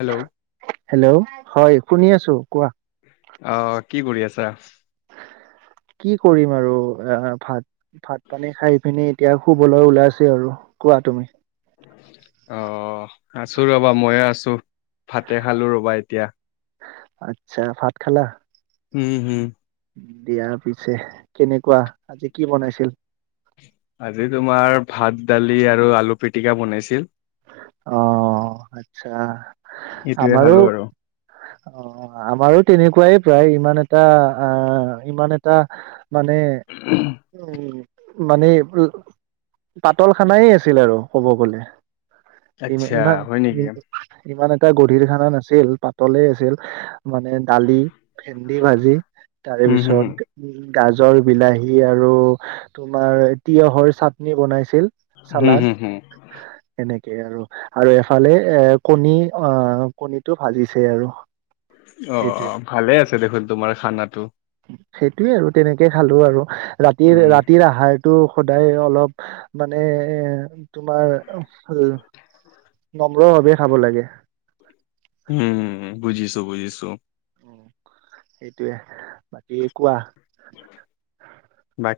Hello hello হয় শুনি আছো কোৱা আহ কি কৰি আছা? [inaudible] কি কৰিম আৰু এ ভাত ভাত পানী খাই পিনি এতিয়া শুবলৈ ওলাইছে আৰু কোৱা তুমি অ আছো ৰবা মইও আছো ভাতে খালো ৰবা এতিয়া আচ্ছা ভাত খলা উম হুম দিয়া পিছে কেনেকোৱা আজি কি বনাইছিল আজি তোমাৰ ভাত দালি আৰু আলু পিটিকা বনাইছিল অ আচ্ছা সেইটোৱে আমাৰো খালো আৰু অ আমাৰো তেনেকুৱাই প্ৰায় ইমান এটা আহ ইমান এটা মানে উম উ মানে পাতল খানাই আছিল আৰু ক'ব গলে ইমান আচ্ছা ইমান হয় নেকি ইমান এটা গধীৰ খানা নাছিল পাতলে আছিল মানে দালি ভেন্দি ভাজি তাৰ উম হুম হুম পিছত উম গাজৰ বিলাহী আৰু তোমাৰ তিয়হৰ চাটনি বনাইছিল হম হম হম সনেকে আৰু আৰু এফালে এ কণী অ কণীটো ভাজিছে আৰু সেইটোৱে আহ ভালে আছে দেখোন তোমাৰ খানাটো সেইটোৱে আৰু তেনেকে খালো আৰু ৰাতিৰ উম ৰাতিৰ আহাৰ তো সদায় অলপ মানে এ তোমাৰ উ নম্ৰ ভাৱে খাব লাগে উম বুজিছো বুজিছো অ সেইটোৱে বাকী কোৱা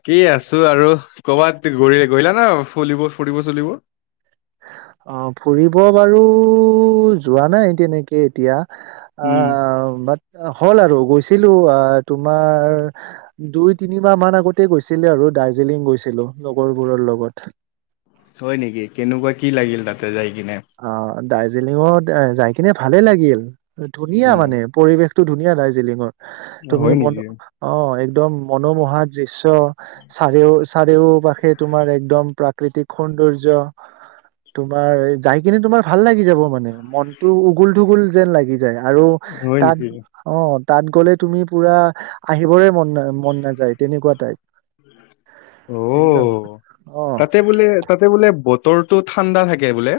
কি আছো আৰু কৰ'বাত গৰি গৰিলা না ফুলিব ফুৰিব চলিব অ ফুৰিব বাৰু যোৱা নাই তেনেকে এতিয়া অ উম বাট হ'ল আৰু গৈছিলো অ তোমাৰ দুই তিনিমাহ মান আগতে গৈছিলে আৰু দাৰ্জিলিং গৈছিল ছিলো লগৰবোৰৰ লগত। হয় নেকি কেনেকুৱা কি লাগিল তাতে যাই। কিনে অ দাৰ্জিলিঙত যাই কিনে ভালে লাগিল, ধুনীয়া উম মানে পৰিৱেশ ধুনীয়া দাৰ্জিলিঙৰ তুমি হয় ম নেকি অ একদম মনোমোহা দৃশ্য চাৰেিও চাৰেিও পাশে তোমাৰ একদম প্ৰাকৃতিক সুন্দ সৌন্দৰ্য তোমাৰ এই যাই কিনে তোমাৰ ভাল লাগি যাব মানে মনটো উগুল ঢুগুল যেন লাগি য আৰু হয় তাত নেকি অ তাত গলে তুমি পুৰা আহিবৰে মন মন নাযায় তেনেকুৱা টাইপ অ একদম অ তাতে বোলে তাতে বোলে ব- তৰো ঠাণ্ডা থাকে বোলে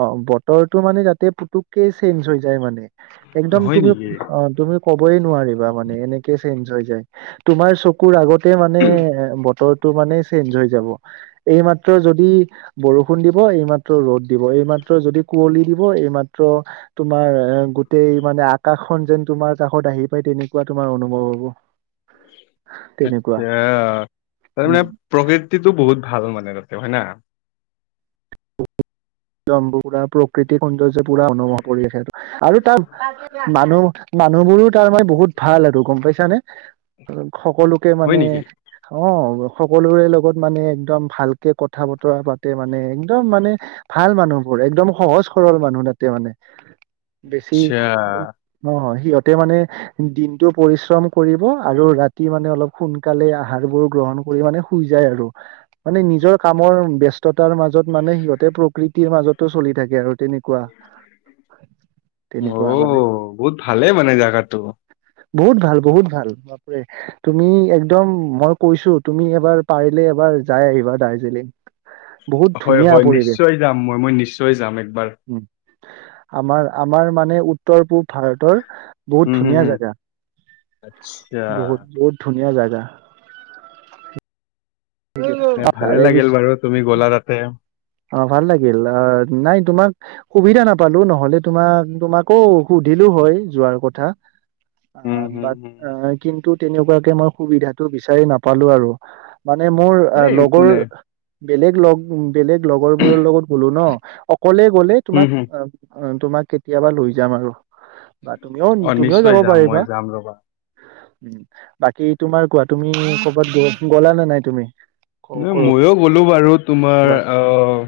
অ বতৰটো মানে যাতে পুতুককে চেঞ্জ হৈ যায় মানে একদম হয় তুমি নেকি? অ তুমি কবই নোৱাৰিবা মানে এনেকে চেঞ্জ তোমাৰ চকুৰ আগতে মানে বতৰত তো মানে চেঞ্জ হৈ যাব এই মাত্ৰ যদি বৰষুণ দিব এই মাত্ৰ ৰ'দ দিব এইমাত্ৰ যদি কুঁৱলী দিব এইমাত্ৰ তোমাৰ গোটেই মানে আকাশ ন যেন তোমাৰ কাষত আহি পাই তেনেকুৱা তোমাৰ অনুভৱ হ'ব আচ্ছা তেনেকুৱা তাৰ মানে উম প্ৰকৃতিটো বহুত ভাল মানে হয় ন [unintelligible] জম পুৰা প্ৰকৃতি সৌন্দৰ্য পুৰা অনুভ পৰি আছে আৰু তাত মানুহ মানুহবোৰো তাৰমানানে বহুত ভাল আৰু গম পাইছানে সকলোকে হয় মানে নেকি? অ সকলোৰে লগত মানে একদম ভালকে কথা বতৰা পাতে মানে একদম মানে ভাল মানুহবোৰ একদম সহজ সৰল মানুহ তাতে মানে বেছি আচ্ছা ন হয়। সিহতে মানে দিনটো পৰিশ্ৰম কৰিব আৰু ৰাতি মানে অলপ সোনকালে আহাৰ বোৰ গ গ্ৰণ কৰি মানে শুই যায় আৰু। মানে নিজৰ কামৰ ব্যস্ততাৰ মাজত মানে সিহঁতে প্ৰকৃতিৰ মাজতো চলি থাকে আৰু। তেনেকুৱা তেনেকুৱা মানে আহ বহুত ভালেই মানে জোগাতটো। বহুত ভাল বহুত ভাল বাপৰে তুমি একদম মই কৈছো তুমি এবাৰ পাৰিলে এবাৰ যাই আহিবা দাৰ্জিলিং। বহুত হয়- ধুনীয়া হয় পৰিৱেশ নিশ্চয় যাম মই মই নিশ্চয় যাম একবাৰ উম আমাৰ- আমাৰ মানে উত্তৰ পূব ভাৰতৰ উম বহুত হুম ধুনীয়া হুম জেগা আচ্ছা বহুত বহুত ধুনীয়া জেগা। [unintelligible] ন ভালে তাৰে পিছ লাগিল বাৰু তুমি গ'লা তাতে অ ভাল লাগিল অ নাই তোমাক সুবিধা নাপালো নহলে তোমাক তোমাকো সুধ ধিলো হয় যোৱাৰ কথা। উম আহ হুম বাট হুম কিন্তু তেনেকুৱাকে মই সুবিধাটো বিচাৰি নাপালো আৰু মানে মোৰ এ একো লগৰ নাই। বেলেগ লগ বেলেগ লগৰ বোৰৰ লগত ব'লো ন কলে গ'লে উম তোমাক হুম তোমাক কেতিয়াবা লৈ যাম আৰু বা তুমিও অ' তুমিও নিশ্চয় যাব যাম মই পাৰিবা। যাম ৰ'বা। উ বাকী তোমাৰ কোৱা তুমি কৰ'বাত গ গলা নে নাই তুমি ন ক- কৰ মইয়ো গ'লো বাৰু তোমাৰ আহ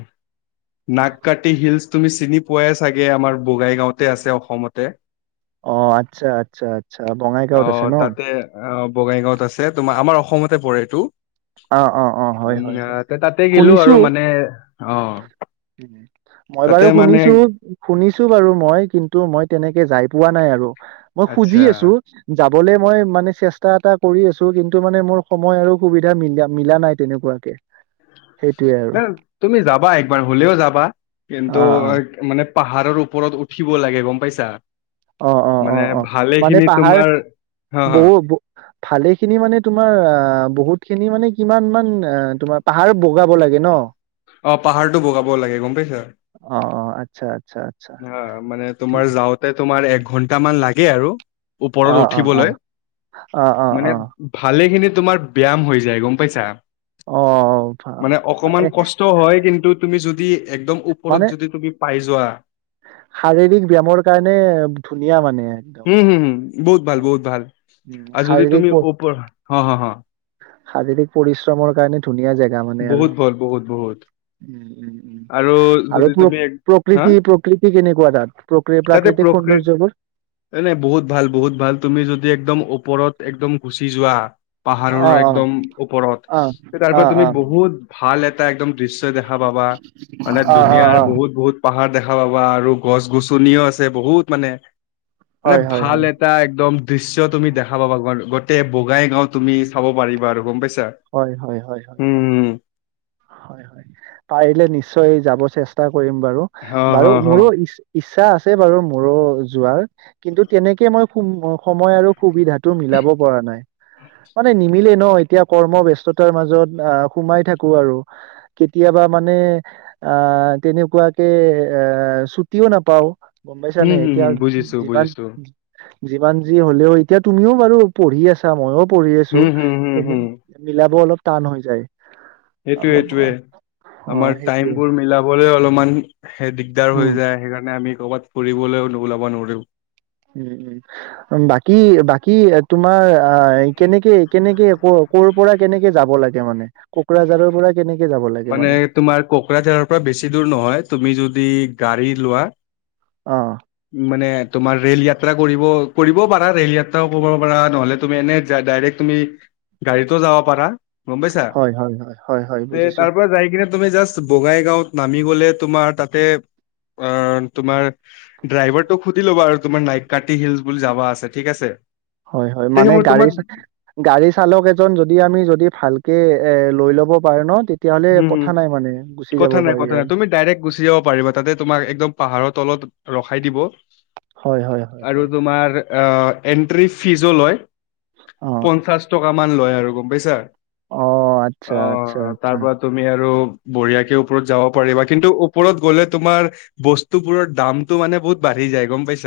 নাগ কাটি হিলচ তুমি চিনি পোৱাই চাগে আমাৰ বগাই গাঁওতে আছে অসমতে অ আচ্ছা আচ্ছা আচ্ছা বঙাইগাঁৱত আছে আহ ন? তাতে আহ বগাইগাঁওত আছে তোমাৰ আমাৰ অসম অসমতে পৰে এইটো অ অ অ হয় উম হয় হয় তাতে গিলো আৰু শুনিছো। মানে অ মই তাতে বাৰু মানে শুনিছোঁ, শুনিছোঁ বাৰু মই কিন্তু মই তেনে যাই পোৱা নাই আৰু, মই আচ্ছা খুজি আছো যাবলৈ মই মানে চেষ্টা এটা কৰি আছোঁ, কিন্তু মানে মোৰ সময় আৰু সুবিধা মিলা মিলা নাই তেনেকুৱাকে। সেইটোয়ে আৰু না' তুমি যাবা একবাৰ হ'লেও যাবা, অ কিন্তু অ মানে পাহাৰৰ ওপৰত উঠিব লাগে গম পাইছা? অ অ অ মানে অ মানে ভালেখিনি পাহাৰ তোমাৰ হা হা বহুত, ভালেখিনি মানে তোমাৰ আহ বহুত, খিনি মানে কিমান মান অ তোমাৰ পাহাৰ বগাব লাগে ন? অ পাহাৰটো বগাব লাগে গম পাইছা? অ আচ্ছা আচ্ছা আচ্ছা অহ মানে ঠিক তোমাৰ যাওঁতে তোমাৰ এ ঘন্টা মান লাগে আৰু অ ওপৰত অ অ উঠিবলৈ, অ অ মানে ভালেখিনি তোমাৰ ব্যায়াম হৈ যায় গম পাইছা। অ' ওঠা মানে অকমান নে কষ্ট হয় কিন্তু, তুমি যদি একদম ওপৰত মানে যদি তুমি পাই যোৱা শাৰীৰিক ব্যয়ামৰ কাৰণে ধুনীয়া মানে একদম, হম হম হম বহুত ভাল অ' বহুত ভাল উম আৰু যদি শাৰীৰিক তুমি ওপৰ হ হ হ শাৰীৰিক পৰিশ্ৰমৰ কাৰণে ধুনীয়া জেগা মানে আৰু, বহুত ভাল বহুত বহুত উম' উম' আৰু যদি আৰু প্ৰ তুমি এক হা প্ৰকৃতি- প্ৰকৃতি কেনেকুৱা তাত প্ৰকৃ প্ৰাকৃতিক সৌন্দৰ্যবোৰ? এনে বহুত ভাল বহুত ভাল, তুমি যদি একদম ওপৰত একদম গুচি যোৱা অ পাহাৰৰ অ একদম ওপৰত, অ তাৰ অ পৰা তুমি অ বহুত ভাল এটা এটা একদম দৃশ্য দেখা পাবা, মানে অ অ অ অ দুুনীয়াৰ বহুত- বহুত পাহাৰ দেখা পাবা আৰু গছ-গছনিও আছে বহুত, মানে মানে হয় হয় ভাল হয় এটা একদম দৃশ্য তুমি দেখা পাবা। তে বঙাই গাওঁ তুমি চাব পাৰিবা আৰু গম পাইছ? হয়, হয়, হয়, হয়, হয়, হয়, হয় পাৰিলে নিশ্চয় নিশ্চয় যাব চেষ্টা কৰিম বাৰু, হ হ বাৰু হ মোৰো ইচ ইচ ইচ্ছা আছে বাৰু মোৰো যোৱাৰ কিন্তু তেনেকে মই সময় আৰু সুবিধাটো মিলাব পৰা নাই, মানে নিমিলে ন এতিয়া কৰ্ম ব্যস্ততাৰ মাজত আহ সোমাই থাকোঁ আৰু, কেতিয়াবা মানে আহ তেনেকুৱাকে এ ছুটিও নাপাওঁ। গম পাইছা নে উম হম এতিয়া হম বুজিছো যিমান বুজিছো যিমান যি হ'লেও, এতিয়া তুমিও বাৰু পঢ়ি আছা মইও পঢ়ি আছো হম হম হম হম মিলাব অলপ টান হৈ যায়। সেইটোয়ে অলপ সেইটোয়ে আহ' আমাৰ টাইম বোৰ মিলাবলৈ অলপমান দিগদাৰ হৈ উম যায়, সেইকাৰণে আমি ক'ৰবাত ফুৰিবলৈ ওলাব নোৱাৰোও। উম' উম' বাকী বাকী তোমাৰ আহ কেনেকে কেনেকে ক কৰ পৰা কেনেকে যাব লাগে মানে, কোকৰাঝাৰৰ পৰা কেনেকে যাব লাগে মানে তোমাৰ কোকৰাঝাৰৰ পৰা বেছি দূৰ নহয়, তুমি যদি গাড়ী লোৱা অ মানে তোমাৰ ৰেল ইয়াত যাত্ৰা কৰিব পাৰা, ৰেল যাত্ৰাও কৰিব পাৰা নহ'লে তুমি এনে ডাইৰেক্ট তুমি গাড়ীতো যাব পাৰা। গম পাইছা হয় হয় হয় হয় হয় তে বুজিছোঁ। তাৰ পৰা যাই কিনে তুমি জাষ্ট বঙাইগাঁওত নামি বলে তোমাৰ তাতে অ তোমাৰ ড্ৰাইভাৰটো সুধি লবা, তোমাৰ নাইতকাতি হিলচ বুলি যাবা আছে ঠিক আছে। হয় হয় তে মানে সি মোৰ গাড়ী, তোমাক গাড়ী চালক এজন যদি আমি যদি ভালকে এ লৈ ল'ব পাৰে ন, তেতিয়া হ'লে হম কথা হম নাই মানে? গুচি যাব কথা নাই পাৰি কথা নাই, আৰু তুমি ডাইৰেক্ট গুচি যাব পাৰিবা তাতে তোমাক একদম পাহাৰৰ তলত ৰখাই দিব হয় হয় হয় আৰু হয় তোমাৰ আহ এন্ট্ৰি ফিজো লয় অ পঞ্চাছ টকা মান লয় আৰু গম পাইছা অ অ আচ্ছা-আচ্ছা তাৰ পৰা তুমি আৰু বঢ়িয়াকে ওপৰত যাব পাৰিবা কিন্তু ওপৰত গলে তোমাৰ বস্তুবোৰৰ দামটো মানে তাতে বহুত বাঢ়ি যায় গম পাইছা।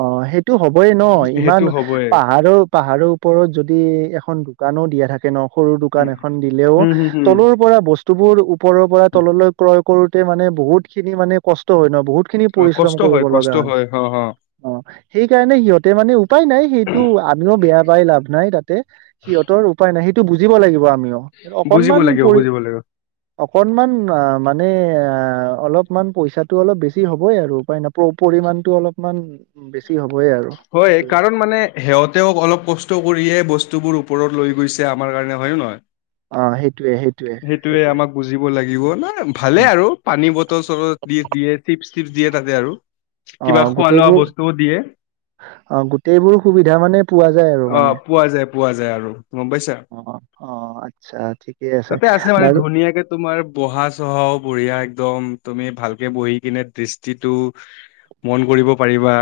অ সেইটো হ'বই ন ইমান সেইটো হ'বই পাহাৰৰ পাহাৰৰ ওপৰত যদি এখন দোকান দোকানো দিয়া থাকে ন সৰু দোকান উম, এখন দিলেও হম হম হম তলৰ পৰা বস্তু। বস্তুবোৰ ওপৰৰ পৰা তললৈ ক্ৰয় কৰোঁতে মানে বহুতখিনি মানে কষ্ট হয় ন বহুত। বহুতখিনি অ পৰিশ্ৰম কষ্ট কৰিব কষ্ট লগা হয়। হ হ সেই কাৰণে সিহঁতে মানে উপায় নাই সেইটো আমিও বেয়া পাই লাভ নাই তাতে সিহঁতৰ উপায় উপায় নাই সেইটো বুজিব লাগিব আমিও বুজিব অকণমান লাগিব পৰি বুজিব লাগিব অকণমান আহ মানু মানে অ অলপমান পইচাটো অলপ বেছি হ'বই আৰু উপায় পৰিমাণটো অলপমান বেছি হ'ব হয় কাৰণ মানে সিহঁতেও অলপ কষ্ট কৰিয়েই বস্তু বস্তুবোৰ ওপৰত লৈ গৈছে আমাৰ কাৰণে হয় নে নহয়। অ সেইটোৱেই। সেইটোৱেই আমাক বুজিব লাগিব ন ভালে আৰু পানী বটল-চটল দি দিয়ে চিপছ চিপছ দিয়ে তাতে আৰু অ কিবা খোৱা লোৱা গোটেইবোৰ বস্তুও দিয়ে অ গোটেইবোৰ সুবিধা মানে পোৱা যায় আৰু আহ মানে পোৱা যায় পোৱা যায় আৰু গম পাইছা। অ অ আচ্ছা ঠিকে তাতে আছে মানে বাৰু ধুনীয়াকে তোমাৰ বহা-চহাও বঢ়িয়া একদম। তুমি ভালকে বহি কিনে দৃষ্টিটো মন কৰিব পাৰিবা।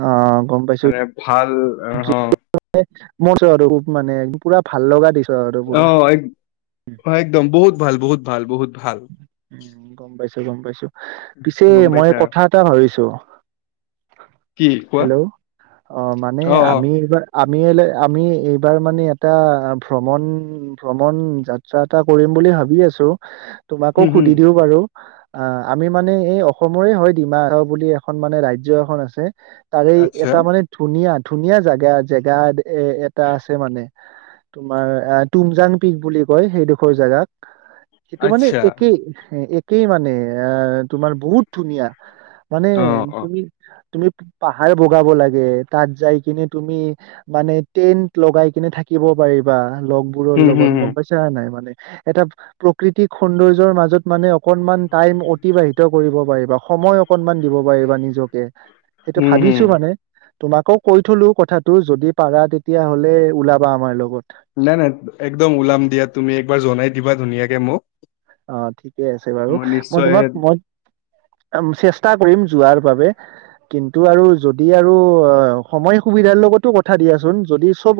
অ গম পাইছোঁ। মানে ভাল অ [unintelligible] মোৰ চ আৰু মানে পুৰা ভাল লগা দৃশ্য। অ এক একদম বহুত ভাল বহুত ভাল বহুত ভাল। উম গম পাইছো গম পাইছো পিছে গম মই পাইছা কথা এটা ভাবিছো কি কোৱা হেল্ল' অ মানে অ অ আমি এইবাৰ আমি এলে-আমি এইবাৰ মানে এটা ভ্ৰমণ-ভ্ৰমণ যাত্ৰা এটা কৰিম বুলি ভাবি আছোঁ তোমাকো হম হম সুধি দিও বাৰু আ আমি মানে এই অসমৰে হয় ডিমা হাৰাও বুলি এখন মানে ৰাজ্য এখন আছে তাৰে এই আচ্ছা এটা মানে ধুনীয়া ধুনীয়া জাগা-জেগা এ এটা আছে মানে তোমাৰ আহ তুমজাং পিক বুলি কয় সেইডোখৰ জেগাক সেইটো মানে আচ্ছা একেই-একেই মানে আহ তোমাৰ বহুত ধুনীয়া মানে অ অ তুমি তুমি পাহাৰ বগাব লাগে তাত যাই কিনে তুমি মানে টেন্ট লগাই কিনে থাকি থাকিব পাৰিবা লগবোৰৰ হম হম লগত হম গম পাইছা নে নাই মানে এটা প্ৰকৃতিক সৌন্দৰ্যৰ মাজত মানে অকনমান টাইম অতিবাহিত কৰিব পাৰিবা সময় অকনমান দিব পাৰিবা নিজকে সেইটো হম হম ভাবিছো মানে তোমাকো কৈ থলো কথাটো যদি পাৰা তেতিয়াহ'লে ওলাবা আমাৰ লগত। নাই-নাই একদম ওলাম দিয়া তুমি একবাৰ জনাই দিবা ধুনীয়াকে মোক অ ঠিকে আছে বাৰু মই তোমাক মই অম চেষ্টা কৰিম যোৱাৰ বাবে কিন্তু আৰু যদি আৰু অ সময় সুবিধাৰ লগতো কথা দিয়াচোন যদি চব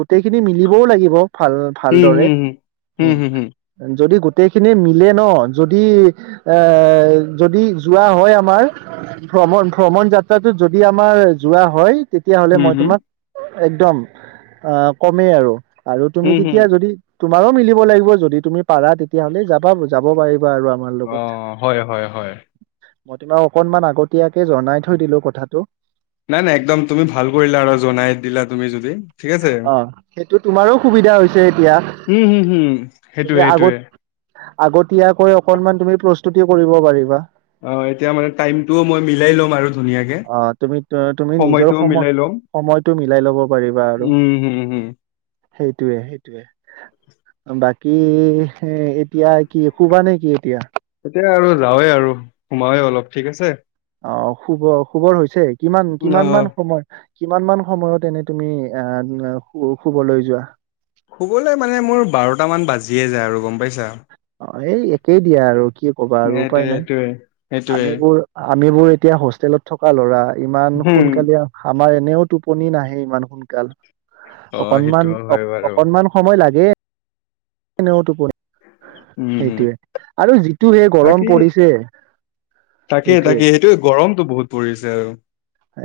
গোটেইখিনি মিলিবও লাগিব ভাল হম ভালদৰে হম হম উম হম হম যদি গো গোটেইখিনি মিলে ন যদি এ যদি যোৱা হয় আমাৰ ভ্ৰমণ-ভ্ৰমণ যাত্ৰাটোত যদি আমাৰ যোৱা হয় তেতিয়া হলে হম মই হম তোমাক একদম আহ কমেই আৰু আৰু তুমি হম হম তেতিয়া যদি তোমাৰো মিলিব লাগিব যদি তুমি পাৰা তেতিয়াহলে যাবা যাব পাৰি বা আৰু আমাৰ অ লগত হয় হয় হয় মই তোমাক অকনমান আগতীয়াকে জনাই থৈ দিলো কথাটো নাই নাই একদম তুমি ভাল কৰিলা আৰু জনাই দিলা তুমি যদি ঠিক আছে অ সেইটো তোমাৰো সুবিধা হৈছে এতিয়া উম হুম তুমি সেইটোয়ে আগত সেইটোয়ে আগতীয়াকৈ অকনমান তুমি প্ৰস্তুতি কৰিব পাৰিবা অ এতিয়া মানে টাইমটোও মই মিলাই ল'ম আৰু ধুনীয়াকে আহ তুমি তুমি নিজৰ সময়টোও সময় মিলাই লম সময়টো মিলাই ল'ব পাৰিবা আৰু উম হুম সেইটোৱে সেইটোয়ে বাকী এ এতিয়া কি শুবা নেকি এতিয়া সোমায়েই অলপ ঠিক আছে অ শুব শুবৰ হৈছে কিমান অ কিমান মান সময় কিমান মান সময়ত এনে তুমি আহ এ হো শুবলৈ যোৱা শুবলৈ মানে মোৰ বাৰটা মান বাজিয়ে যায় আৰু গম পাইছা অ এই একেই দিয়া আৰু কি কবা আৰু সেইটোয়ে উপায় নাই সেইটোয়ে সেইটোয়ে আমিবোৰ আমিবোৰ এতিয়া হোষ্টেলত থকা ল'ৰা ইমান হম সোনকালে হাপ আমাৰ এনেও টোপনি নাহে ইমান সোনকাল অ সেইটো অকনমান অ হয় বাৰু অকনমান সময় লাগে কিন্তু টুপনি উম উম সেই গৰম বাকী পৰিছে তাকেই তাকেই সেইটোয়ে গ গৰমটো বহুত পৰিছে আৰু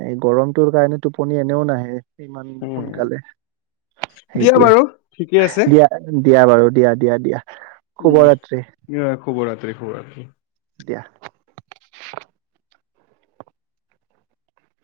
এ গৰমটোৰ কাৰণে টোপনি এনেও নাহে ইমান উম সোনকালে দিয়া সেইটোৱে বাৰু ঠিকে আছে দিয়া দিয়া বাৰু দিয়া দিয়া দিয়া উম শুভৰাত্ৰি ইয়ে শুভ ৰাত্ৰি হোৱা কি দিয়া